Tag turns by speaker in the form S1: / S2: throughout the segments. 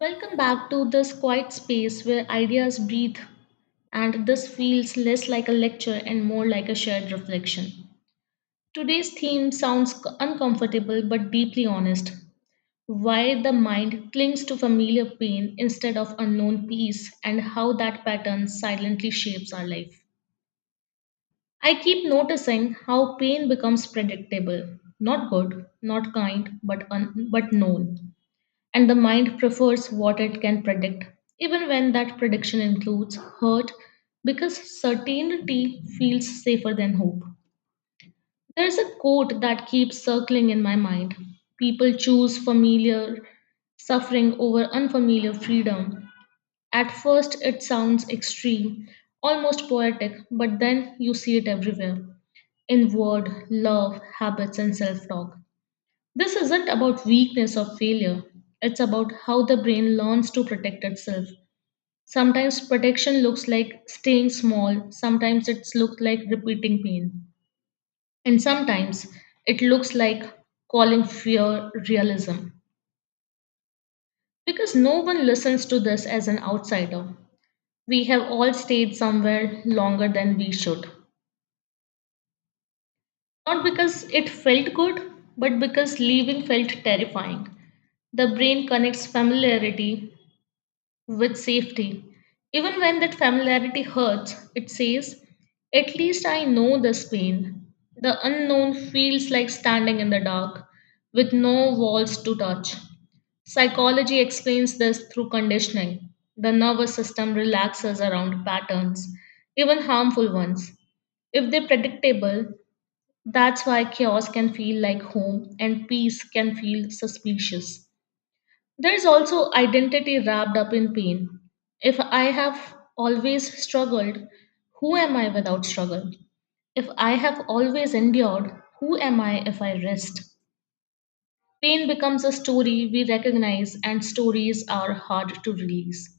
S1: Welcome back to this quiet space where ideas breathe, and this feels less like a lecture and more like a shared reflection. Today's theme sounds uncomfortable but deeply honest. Why the mind clings to familiar pain instead of unknown peace, and how that pattern silently shapes our life. I keep noticing how pain becomes predictable, not good, not kind, but known, and the mind prefers what it can predict, even when that prediction includes hurt, because certainty feels safer than hope. There's a quote that keeps circling in my mind: "People choose familiar suffering over unfamiliar freedom." At first, it sounds extreme, almost poetic, but then you see it everywhere: in word, love, habits, and self talk. This isn't about weakness or failure, it's about how the brain learns to protect itself. Sometimes protection looks like staying small, sometimes it's looked like repeating pain, and sometimes it looks like calling fear realism. Because no one listens to this as an outsider. We have all stayed somewhere longer than we should. Not because it felt good, but because leaving felt terrifying. The brain connects familiarity with safety. Even when that familiarity hurts, it says, "At least I know this pain." The unknown feels like standing in the dark, with no walls to touch. Psychology explains this through conditioning. The nervous system relaxes around patterns, even harmful ones, if they're predictable. That's why chaos can feel like home and peace can feel suspicious. There's also identity wrapped up in pain. If I have always struggled, who am I without struggle? If I have always endured, who am I if I rest? Pain becomes a story we recognize, and stories are hard to release.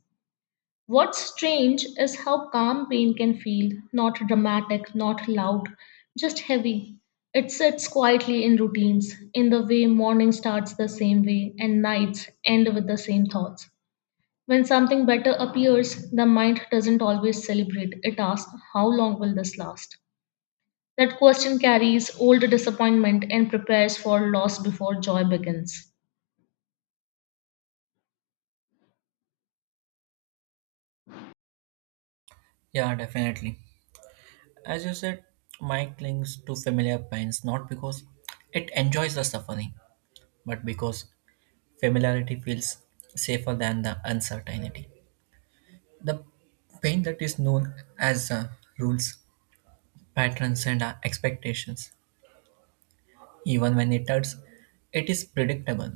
S1: What's strange is how calm pain can feel: not dramatic, not loud, just heavy. It sits quietly in routines, in the way morning starts the same way and nights end with the same thoughts. When something better appears, the mind doesn't always celebrate. It asks, "How long will this last?" That question carries old disappointment and prepares for loss before joy begins.
S2: Yeah, definitely. As you said, Mike clings to familiar pains not because it enjoys the suffering, but because familiarity feels safer than the uncertainty. The pain that is known as rules, patterns, and expectations, even when it hurts, it is predictable.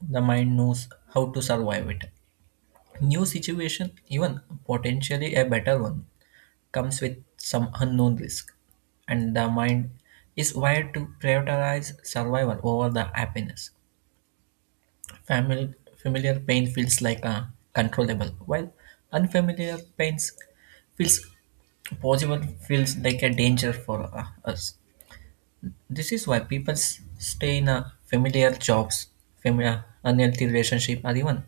S2: The mind knows how to survive it. New situation, even potentially a better one, comes with some unknown risk, and the mind is wired to prioritize survival over the happiness. Family, familiar pain feels like a controllable, while unfamiliar pains feels possible feels like a danger for us. This is why people stay in a familiar jobs, familiar unhealthy relationship, or even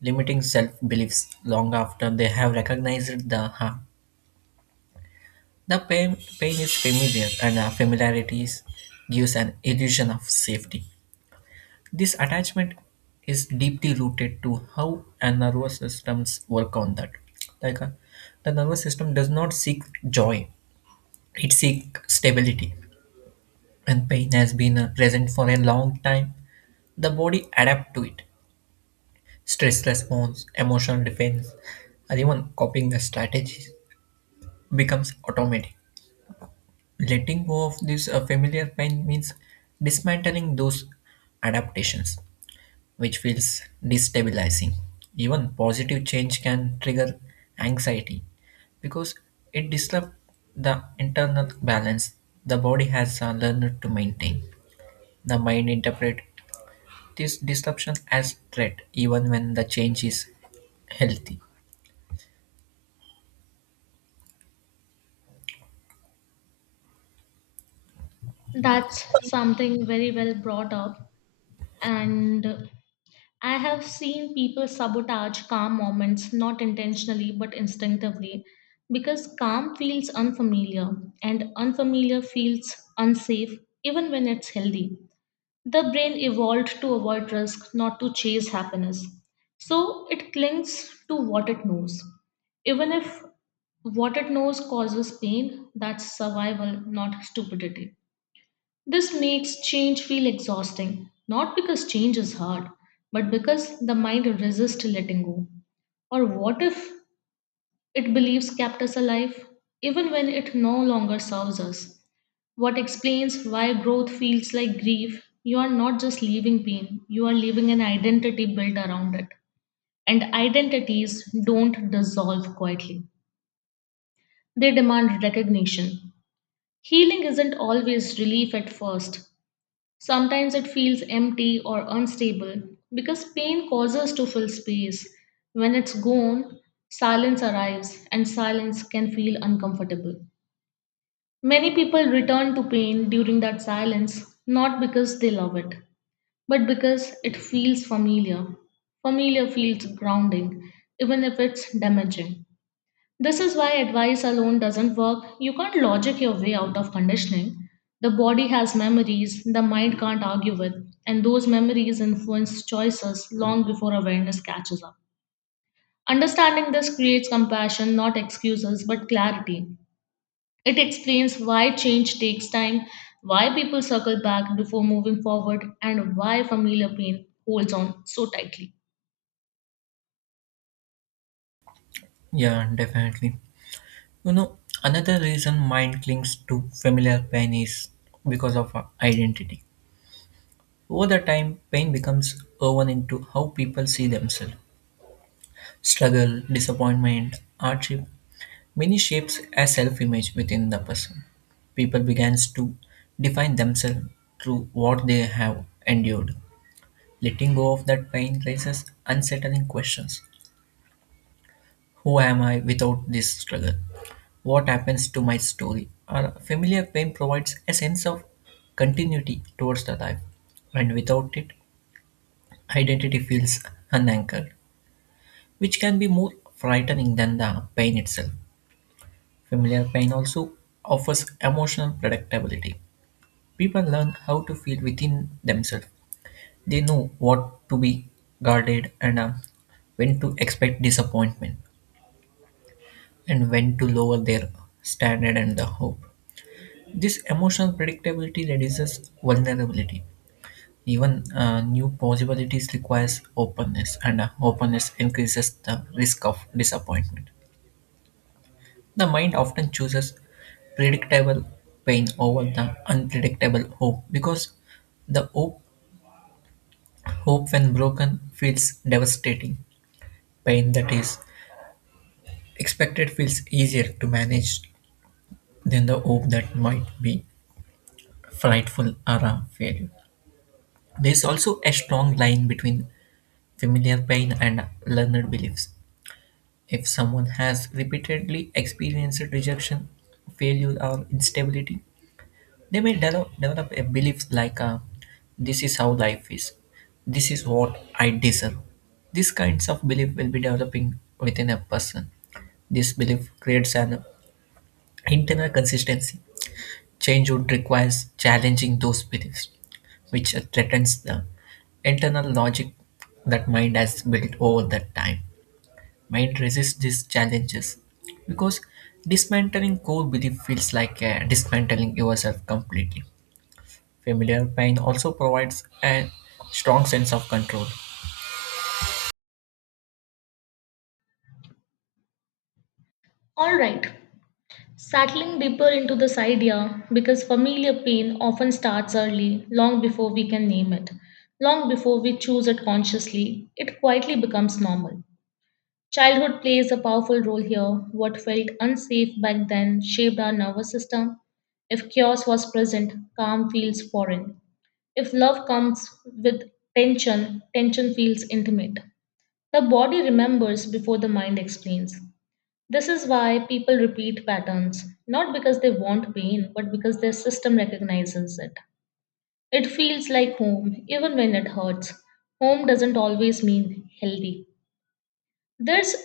S2: limiting self beliefs long after they have recognized the harm. The pain is familiar, and familiarities gives an illusion of safety. This attachment is deeply rooted to how our nervous systems work on that. Like the nervous system does not seek joy; it seeks stability. And pain has been present for a long time. The body adapts to it. Stress response, emotional defense, and even coping strategies becomes automatic. Letting go of this familiar pain means dismantling those adaptations which feels destabilizing, even positive change can trigger anxiety because it disrupts the internal balance the body has learned to maintain. The mind interprets this disruption as threat even when the change is healthy.
S1: That's something very well brought up. And I have seen people sabotage calm moments, not intentionally but instinctively, because calm feels unfamiliar and unfamiliar feels unsafe, even when it's healthy. The brain evolved to avoid risk, not to chase happiness. So it clings to what it knows. Even if what it knows causes pain, that's survival, not stupidity. This makes change feel exhausting, not because change is hard, but because the mind resists letting go. Or what if it believes kept us alive, even when it no longer serves us? What explains why growth feels like grief. You are not just leaving pain, you are leaving an identity built around it. And identities don't dissolve quietly, they demand recognition. Healing isn't always relief at first. Sometimes it feels empty or unstable because pain causes to fill space. When it's gone, silence arrives, and silence can feel uncomfortable. Many people return to pain during that silence, not because they love it, but because it feels familiar. Familiar feels grounding, even if it's damaging. This is why advice alone doesn't work. You can't logic your way out of conditioning. The body has memories the mind can't argue with, and those memories influence choices long before awareness catches up. Understanding this creates compassion, not excuses, but clarity. It explains why change takes time, why people circle back before moving forward, and why familiar pain holds on so tightly.
S2: Yeah, definitely. You know, another reason mind clings to familiar pain is because of our identity. Over the time, pain becomes woven into how people see themselves. Struggle, disappointment, hardship, many shapes a self-image within the person. People begins to define themselves through what they have endured. Letting go of that pain raises unsettling questions. Who am I without this struggle? What happens to my story? A familiar pain provides a sense of continuity towards the life, and without it, identity feels unanchored, which can be more frightening than the pain itself. Familiar pain also offers emotional predictability. People learn how to feel within themselves, they know what to be guarded and when to expect disappointment, and when to lower their standard and the hope. This emotional predictability reduces vulnerability. Even new possibilities requires openness, and openness increases the risk of disappointment. The mind often chooses predictable pain over the unpredictable hope because the hope when broken feels devastating. Pain that is expected feels easier to manage than the hope that might be frightful or a failure. There is also a strong line between familiar pain and learned beliefs. If someone has repeatedly experienced rejection, failure, or instability, they may develop a belief like this is how life is, this is what I deserve. These kinds of belief will be developing within a person. This belief creates an internal consistency. Changehood requires challenging those beliefs, which threatens the internal logic that mind has built over that time. Mind resists these challenges because dismantling core belief feels like dismantling yourself completely. Familiar pain also provides a strong sense of control.
S1: Alright, settling deeper into this idea because familiar pain often starts early, long before we can name it, long before we choose it consciously, it quietly becomes normal. Childhood plays a powerful role here. What felt unsafe back then shaped our nervous system. If chaos was present, calm feels foreign. If love comes with tension, tension feels intimate. The body remembers before the mind explains. This is why people repeat patterns, not because they want pain, but because their system recognizes it. It feels like home, even when it hurts. Home doesn't always mean healthy. There's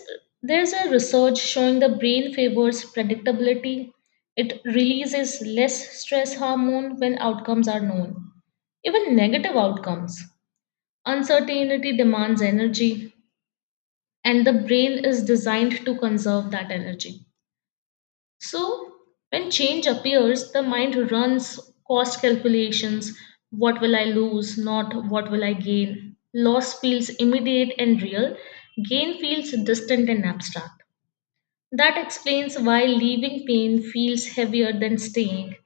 S1: there's a research showing the brain favors predictability. It releases less stress hormone when outcomes are known, even negative outcomes. Uncertainty demands energy, and the brain is designed to conserve that energy. So, when change appears, the mind runs cost calculations: what will I lose, not what will I gain. Loss feels immediate and real, gain feels distant and abstract. That explains why leaving pain feels heavier than staying.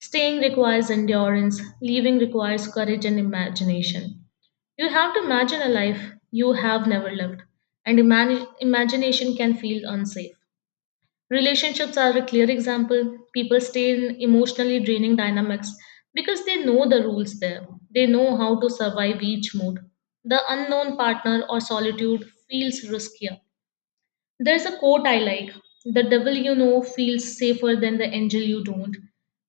S1: Staying requires endurance, leaving requires courage and imagination. You have to imagine a life you have never lived, and imagination can feel unsafe. Relationships are a clear example. People stay in emotionally draining dynamics because they know the rules there. They know how to survive each mood. The unknown partner or solitude feels riskier. There's a quote I like: "The devil you know feels safer than the angel you don't."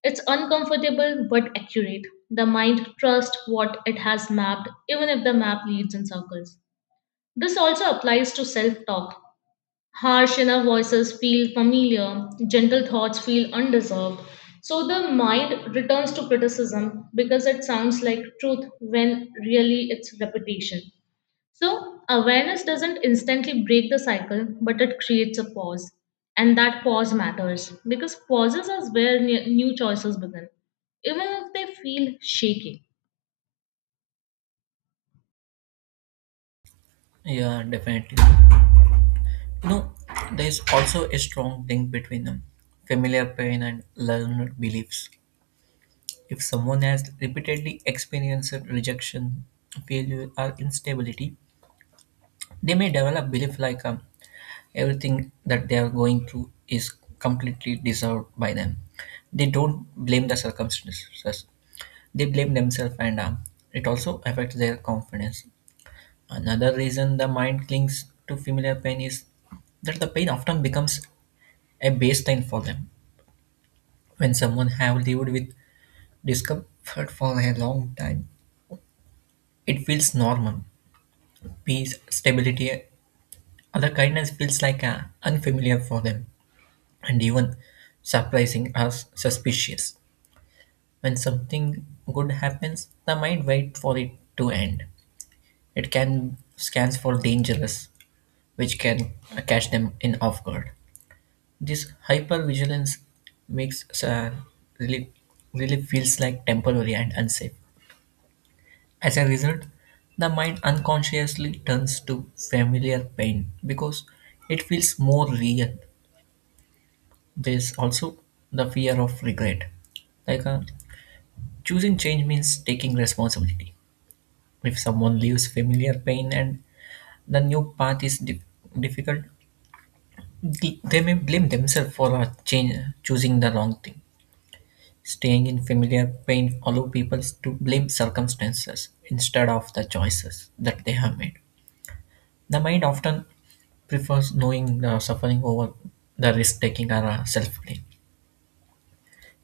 S1: It's uncomfortable but accurate. The mind trusts what it has mapped, even if the map leads in circles. This also applies to self talk. Harsh inner voices feel familiar, gentle thoughts feel undeserved. So the mind returns to criticism because it sounds like truth when really it's repetition. So, awareness doesn't instantly break the cycle, but it creates a pause. And that pause matters because pauses is where new choices begin, even if they feel shaky.
S2: Yeah, definitely. You know, there is also a strong link between familiar pain and learned beliefs. If someone has repeatedly experienced rejection, failure, or instability, they may develop belief like everything that they are going through is completely deserved by them. They don't blame the circumstances, they blame themselves, and it also affects their confidence. Another reason the mind clings to familiar pain is that the pain often becomes a baseline for them. When someone have lived with discomfort for a long time, it feels normal. Peace, stability, other kindness feels like unfamiliar for them, and even surprising or suspicious. When something good happens, the mind waits for it to end. It can scans for dangerous, which can catch them in off guard. This hypervigilance makes relief, relief feels like temporary and unsafe. As a result, the mind unconsciously turns to familiar pain because it feels more real. There's also the fear of regret. Like choosing change means taking responsibility. If someone leaves familiar pain and the new path is difficult, they may blame themselves for a change, choosing the wrong thing. Staying in familiar pain allow people to blame circumstances instead of the choices that they have made. The mind often prefers knowing the suffering over the risk taking or self blame.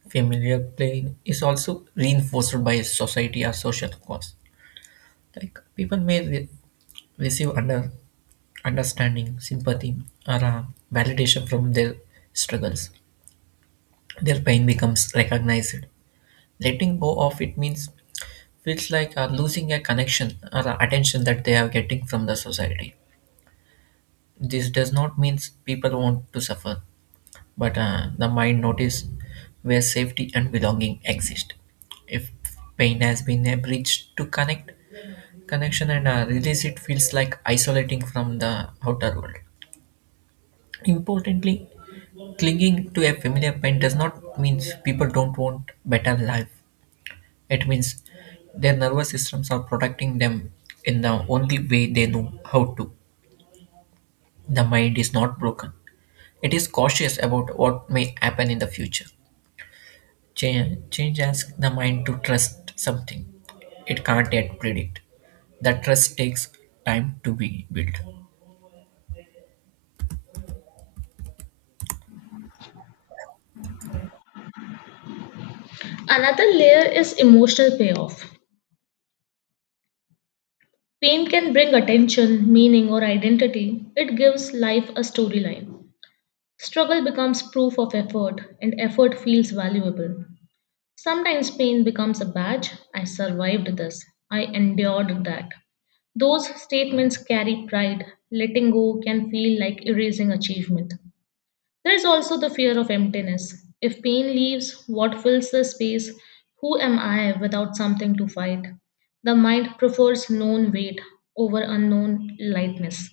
S2: Familiar pain is also reinforced by society or social cause. Like people may receive under understanding, sympathy, or validation from their struggles. Their pain becomes recognized. Letting go of it means feels like losing a connection or attention that they are getting from the society. This does not mean people want to suffer, but the mind notice where safety and belonging exist. If pain has been a bridge to connect connection and release, it feels like isolating from the outer world. Importantly, clinging to a familiar pain does not mean people don't want better life. It means their nervous systems are protecting them in the only way they know how to. The mind is not broken. It is cautious about what may happen in the future. Change asks the mind to trust something it can't yet predict. The trust takes time to be built.
S1: Another layer is emotional payoff. Pain can bring attention, meaning, or identity. It gives life a storyline. Struggle becomes proof of effort, and effort feels valuable. Sometimes pain becomes a badge. I survived this. I endured that. Those statements carry pride. Letting go can feel like erasing achievement. There is also the fear of emptiness. If pain leaves, what fills the space? Who am I without something to fight? The mind prefers known weight over unknown lightness.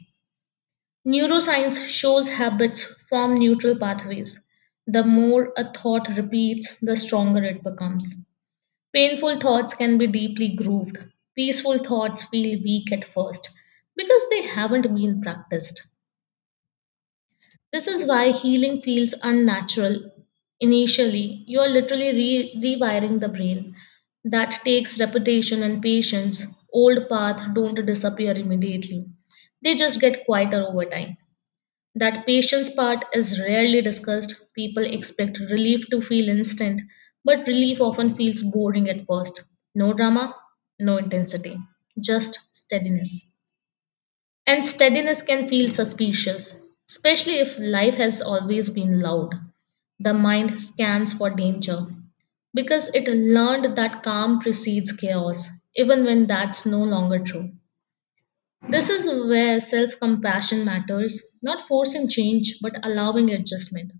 S1: Neuroscience shows habits form neutral pathways. The more a thought repeats, the stronger it becomes. Painful thoughts can be deeply grooved. Peaceful thoughts feel weak at first because they haven't been practiced. This is why healing feels unnatural. Initially, you are literally rewiring the brain. That takes repetition and patience. Old paths don't disappear immediately, they just get quieter over time. That patience part is rarely discussed. People expect relief to feel instant, but relief often feels boring at first. No drama, no intensity, just steadiness. And steadiness can feel suspicious, especially if life has always been loud. The mind scans for danger because it learned that calm precedes chaos, even when that's no longer true. This is where self compassion matters, not forcing change, but allowing adjustment,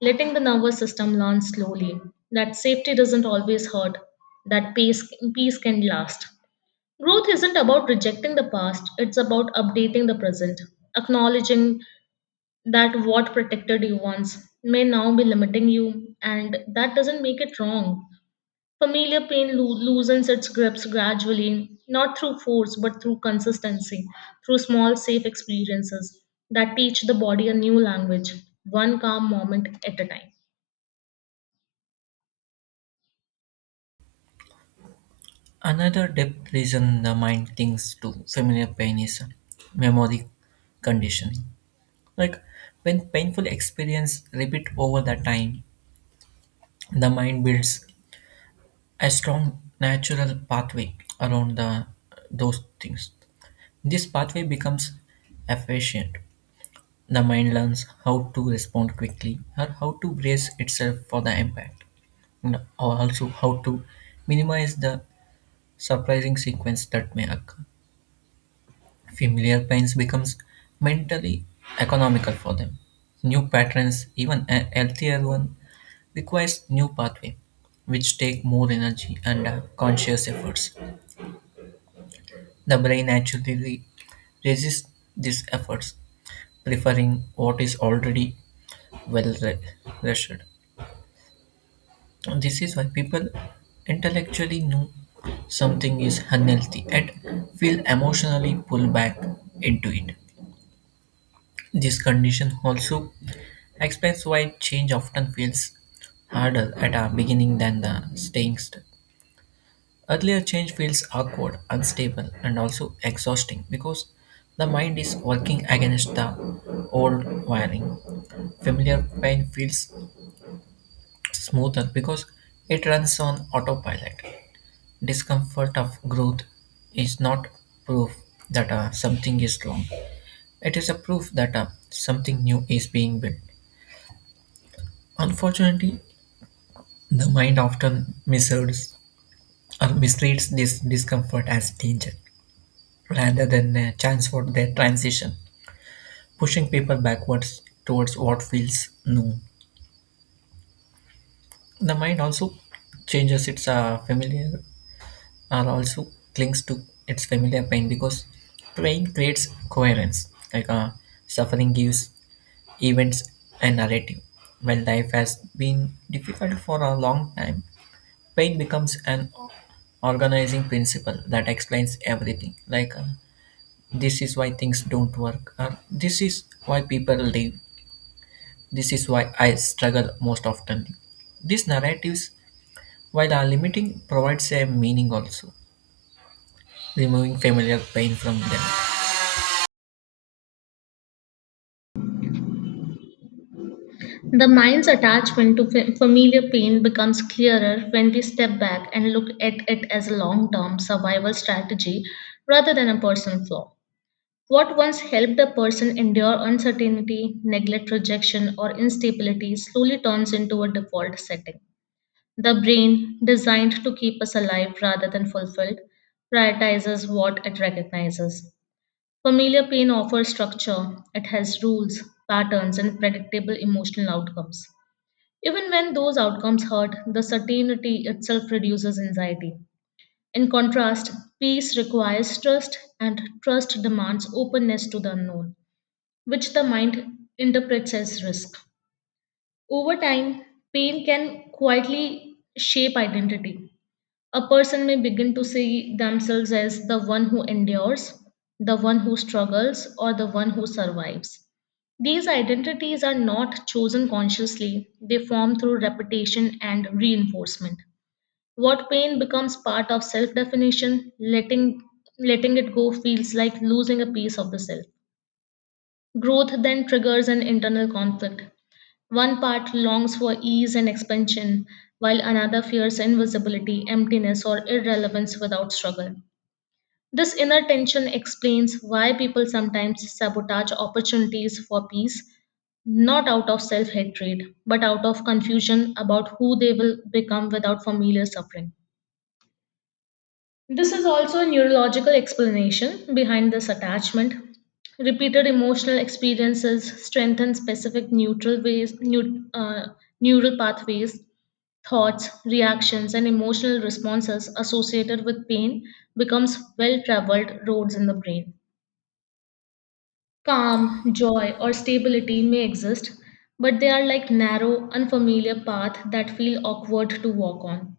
S1: letting the nervous system learn slowly that safety doesn't always hurt, that peace can last. Growth isn't about rejecting the past, it's about updating the present, acknowledging that what protected you once may now be limiting you, and that doesn't make it wrong. Familiar pain loosens its grips gradually, not through force but through consistency, through small safe experiences that teach the body a new language, one calm moment at a time.
S2: Another deep reason the mind thinks to familiar pain is memory conditioning. Like when painful experience repeat over the time, the mind builds a strong natural pathway around the those things. This pathway becomes efficient. The mind learns how to respond quickly or how to brace itself for the impact, and or also how to minimize the surprising sequence that may occur. Familiar pains becomes mentally economical for them. New patterns, even a healthier one, requires new pathway, which take more energy and conscious efforts. The brain naturally resists these efforts, preferring what is already well rested. This is why people intellectually know something is unhealthy and feel emotionally pulled back into it. This condition also explains why change often feels harder at our beginning than the staying earlier. Change feels awkward, unstable, and also exhausting because the mind is working against the old wiring. Familiar pain feels smoother because it runs on autopilot. Discomfort of growth is not proof that something is wrong, it is a proof that something new is being built. Unfortunately, the mind often misreads this discomfort as danger rather than a chance for their transition, pushing people backwards towards what feels new. The mind also changes its familiar or also clings to its familiar pain because pain creates coherence. Like suffering gives events a narrative. When life has been difficult for a long time, pain becomes an organizing principle that explains everything. Like this is why things don't work, or this is why people leave. This is why I struggle most often. These narratives, while are limiting, provides a meaning also, removing familiar pain from them.
S1: The mind's attachment to familiar pain becomes clearer when we step back and look at it as a long term survival strategy rather than a personal flaw. What once helped a person endure uncertainty, neglect, rejection, or instability slowly turns into a default setting. The brain, designed to keep us alive rather than fulfilled, prioritizes what it recognizes. Familiar pain offers structure, it has rules, patterns, and predictable emotional outcomes. Even when those outcomes hurt, the certainty itself reduces anxiety. In contrast, peace requires trust, and trust demands openness to the unknown, which the mind interprets as risk. Over time, pain can quietly shape identity. A person may begin to see themselves as the one who endures, the one who struggles, or the one who survives. These identities are not chosen consciously, they form through repetition and reinforcement. What pain becomes part of self definition, letting it go feels like losing a piece of the self. Growth then triggers an internal conflict. One part longs for ease and expansion, while another fears invisibility, emptiness, or irrelevance without struggle. This inner tension explains why people sometimes sabotage opportunities for peace, not out of self hatred, but out of confusion about who they will become without familiar suffering. This is also a neurological explanation behind this attachment. Repeated emotional experiences strengthen specific neutral ways, neural pathways, thoughts, reactions, and emotional responses associated with pain becomes well-traveled roads in the brain. Calm, joy, or stability may exist, but they are like narrow, unfamiliar paths that feel awkward to walk on.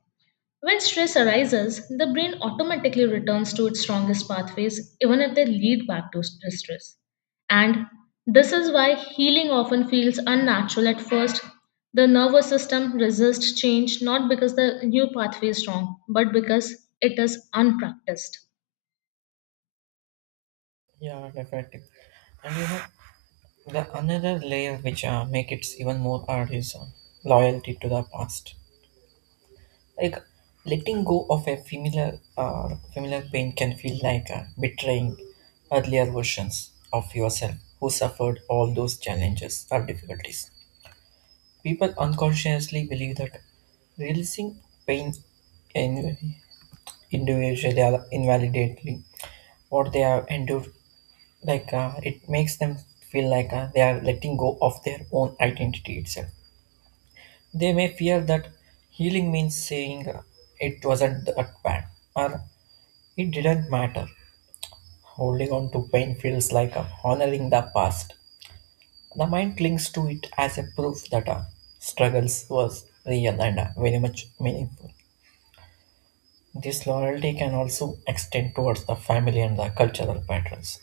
S1: When stress arises, the brain automatically returns to its strongest pathways, even if they lead back to stress. And this is why healing often feels unnatural at first. The nervous system resists change not because the new pathway is wrong, but because it is unpracticed.
S2: Yeah, definitely. And you know, the another layer which make it even more hard is loyalty to the past. Like letting go of a familiar pain can feel like betraying earlier versions of yourself who suffered all those challenges or difficulties. People unconsciously believe that releasing pain in individually or invalidately what they have endured, like it makes them feel like they are letting go of their own identity itself. They may feel that healing means saying it wasn't that bad or it didn't matter. Holding on to pain feels like honoring the past. The mind clings to it as a proof that our struggles was real and very much meaningful. This loyalty can also extend towards the family and the cultural patterns.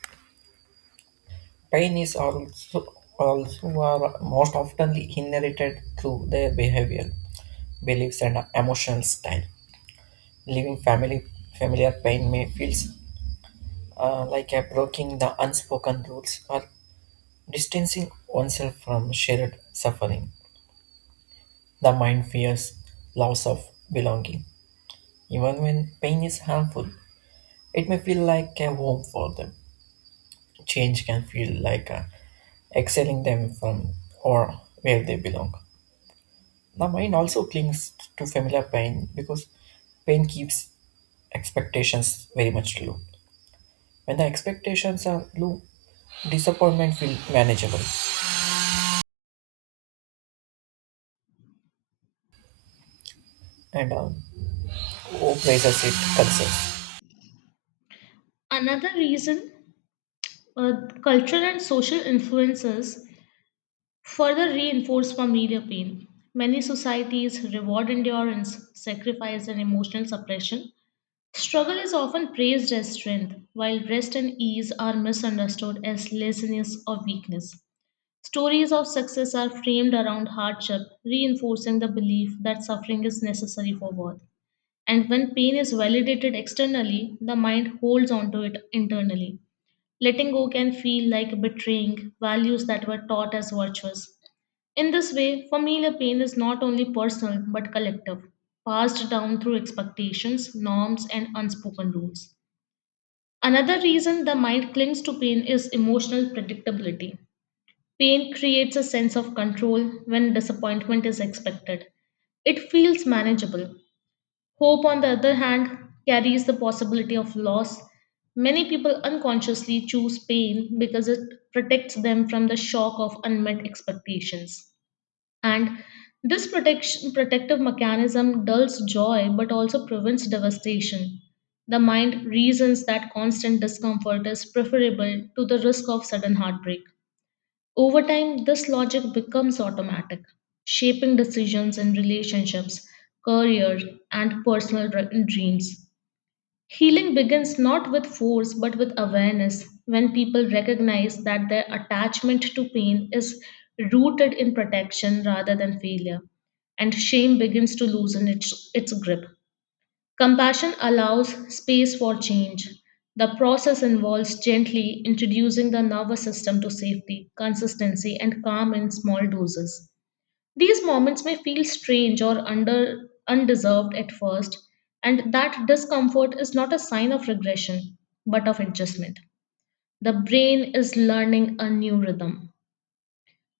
S2: Pain is also are most oftenly inherited through their behavior, beliefs, and emotional style. Leaving family familiar pain may feels like a breaking the unspoken rules or distancing oneself from shared suffering. The mind fears loss of belonging. Even when pain is harmful, it may feel like a home for them. Change can feel like exiling them from or where they belong. The mind also clings to familiar pain because pain keeps expectations very much low. When the expectations are low, disappointment feels manageable and replaces it concerns.
S1: Another reason, uh, cultural and social influences further reinforce familiar pain. Many societies reward endurance, sacrifice, and emotional suppression. Struggle is often praised as strength, while rest and ease are misunderstood as laziness or weakness. Stories of success are framed around hardship, reinforcing the belief that suffering is necessary for worth. And when pain is validated externally, the mind holds onto it internally. Letting go can feel like betraying values that were taught as virtues. In this way, familiar pain is not only personal but collective, passed down through expectations, norms, and unspoken rules. Another reason the mind clings to pain is emotional predictability. Pain creates a sense of control when disappointment is expected. It feels manageable. Hope, on the other hand, carries the possibility of loss. Many people unconsciously choose pain because it protects them from the shock of unmet expectations. And this protective mechanism dulls joy but also prevents devastation. The mind reasons that constant discomfort is preferable to the risk of sudden heartbreak. Over time, this logic becomes automatic, shaping decisions in relationships, career, and personal dreams. Healing begins not with force but with awareness when people recognize that their attachment to pain is rooted in protection rather than failure, and shame begins to loosen its grip. Compassion allows space for change. The process involves gently introducing the nervous system to safety, consistency, and calm in small doses. These moments may feel strange or undeserved at first, and that discomfort is not a sign of regression, but of adjustment. The brain is learning a new rhythm.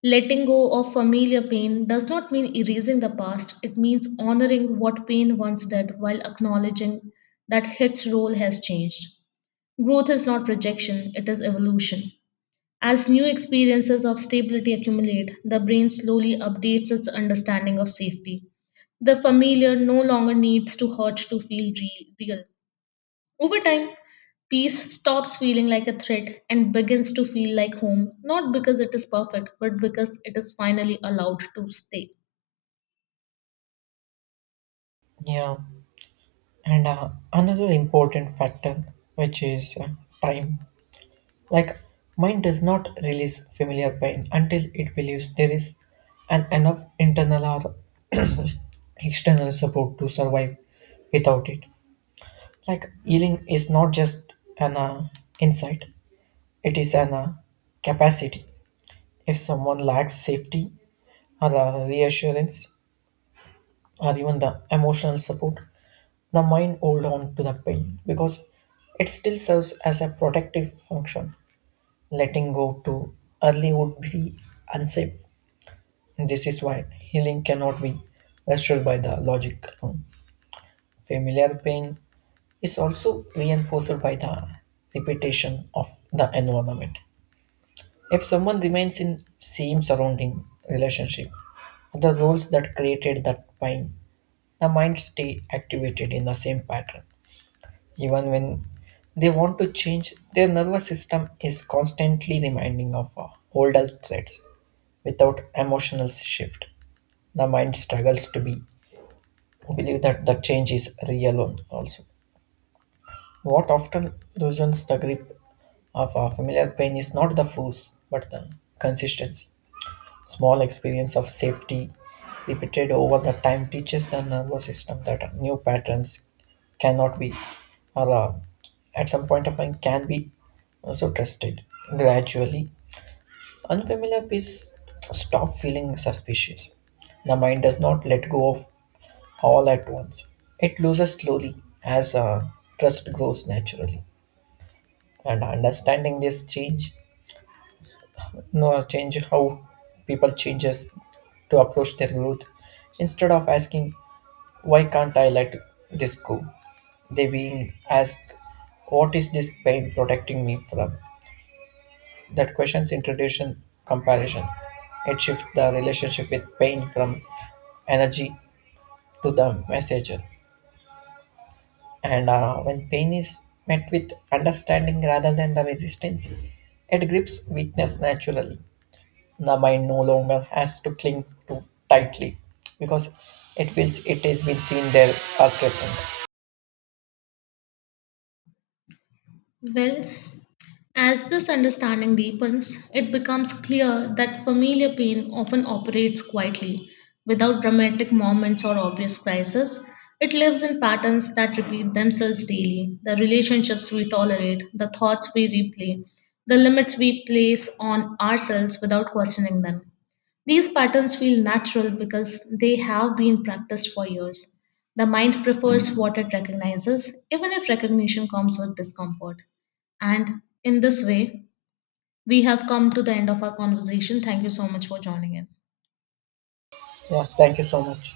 S1: Letting go of familiar pain does not mean erasing the past, it means honoring what pain once did while acknowledging that its role has changed. Growth is not rejection, it is evolution. As new experiences of stability accumulate, the brain slowly updates its understanding of safety. The familiar no longer needs to hurt to feel real. Over time, peace stops feeling like a threat and begins to feel like home, not because it is perfect, but because it is finally allowed to stay.
S2: Yeah, and another important factor which is time. Like, mind does not release familiar pain until it believes there is an enough internal or external support to survive without it. Like, healing is not just an insight, it is an capacity. If someone lacks safety or reassurance or even the emotional support, the mind hold on to the pain because it still serves as a protective function. Letting go too early would be unsafe. This is why healing cannot be restored by the logic alone. Familiar pain is also reinforced by the repetition of the environment. If someone remains in same surrounding relationship, the roles that created that pain, the mind stay activated in the same pattern. Even when they want to change, their nervous system is constantly reminding of older threats. Without emotional shift, the mind struggles to be believe that the change is real also. What often loosens the grip of a familiar pain is not the force, but the consistency. Small experience of safety repeated over the time teaches the nervous system that new patterns cannot be or at some point of time can be also trusted. Gradually, unfamiliar piece stop feeling suspicious. The mind does not let go of all at once. It loses slowly as trust grows naturally. And understanding this change, no change how people changes to approach their growth. Instead of asking why can't I let this go, they being asked what is this pain protecting me from. That questions introduce comparison. It shifts the relationship with pain from energy to the messenger. And when pain is met with understanding rather than the resistance, it grips weakness naturally. The mind no longer has to cling too tightly because it feels it has been seen there are threatened.
S1: Well, as this understanding deepens, it becomes clear that familiar pain often operates quietly, without dramatic moments or obvious crises. It lives in patterns that repeat themselves daily: the relationships we tolerate, the thoughts we replay, the limits we place on ourselves without questioning them. These patterns feel natural because they have been practiced for years. The mind prefers what it recognizes, even if recognition comes with discomfort. And in this way, we have come to the end of our conversation. Thank you so much for joining in.
S2: Yeah, thank you so much.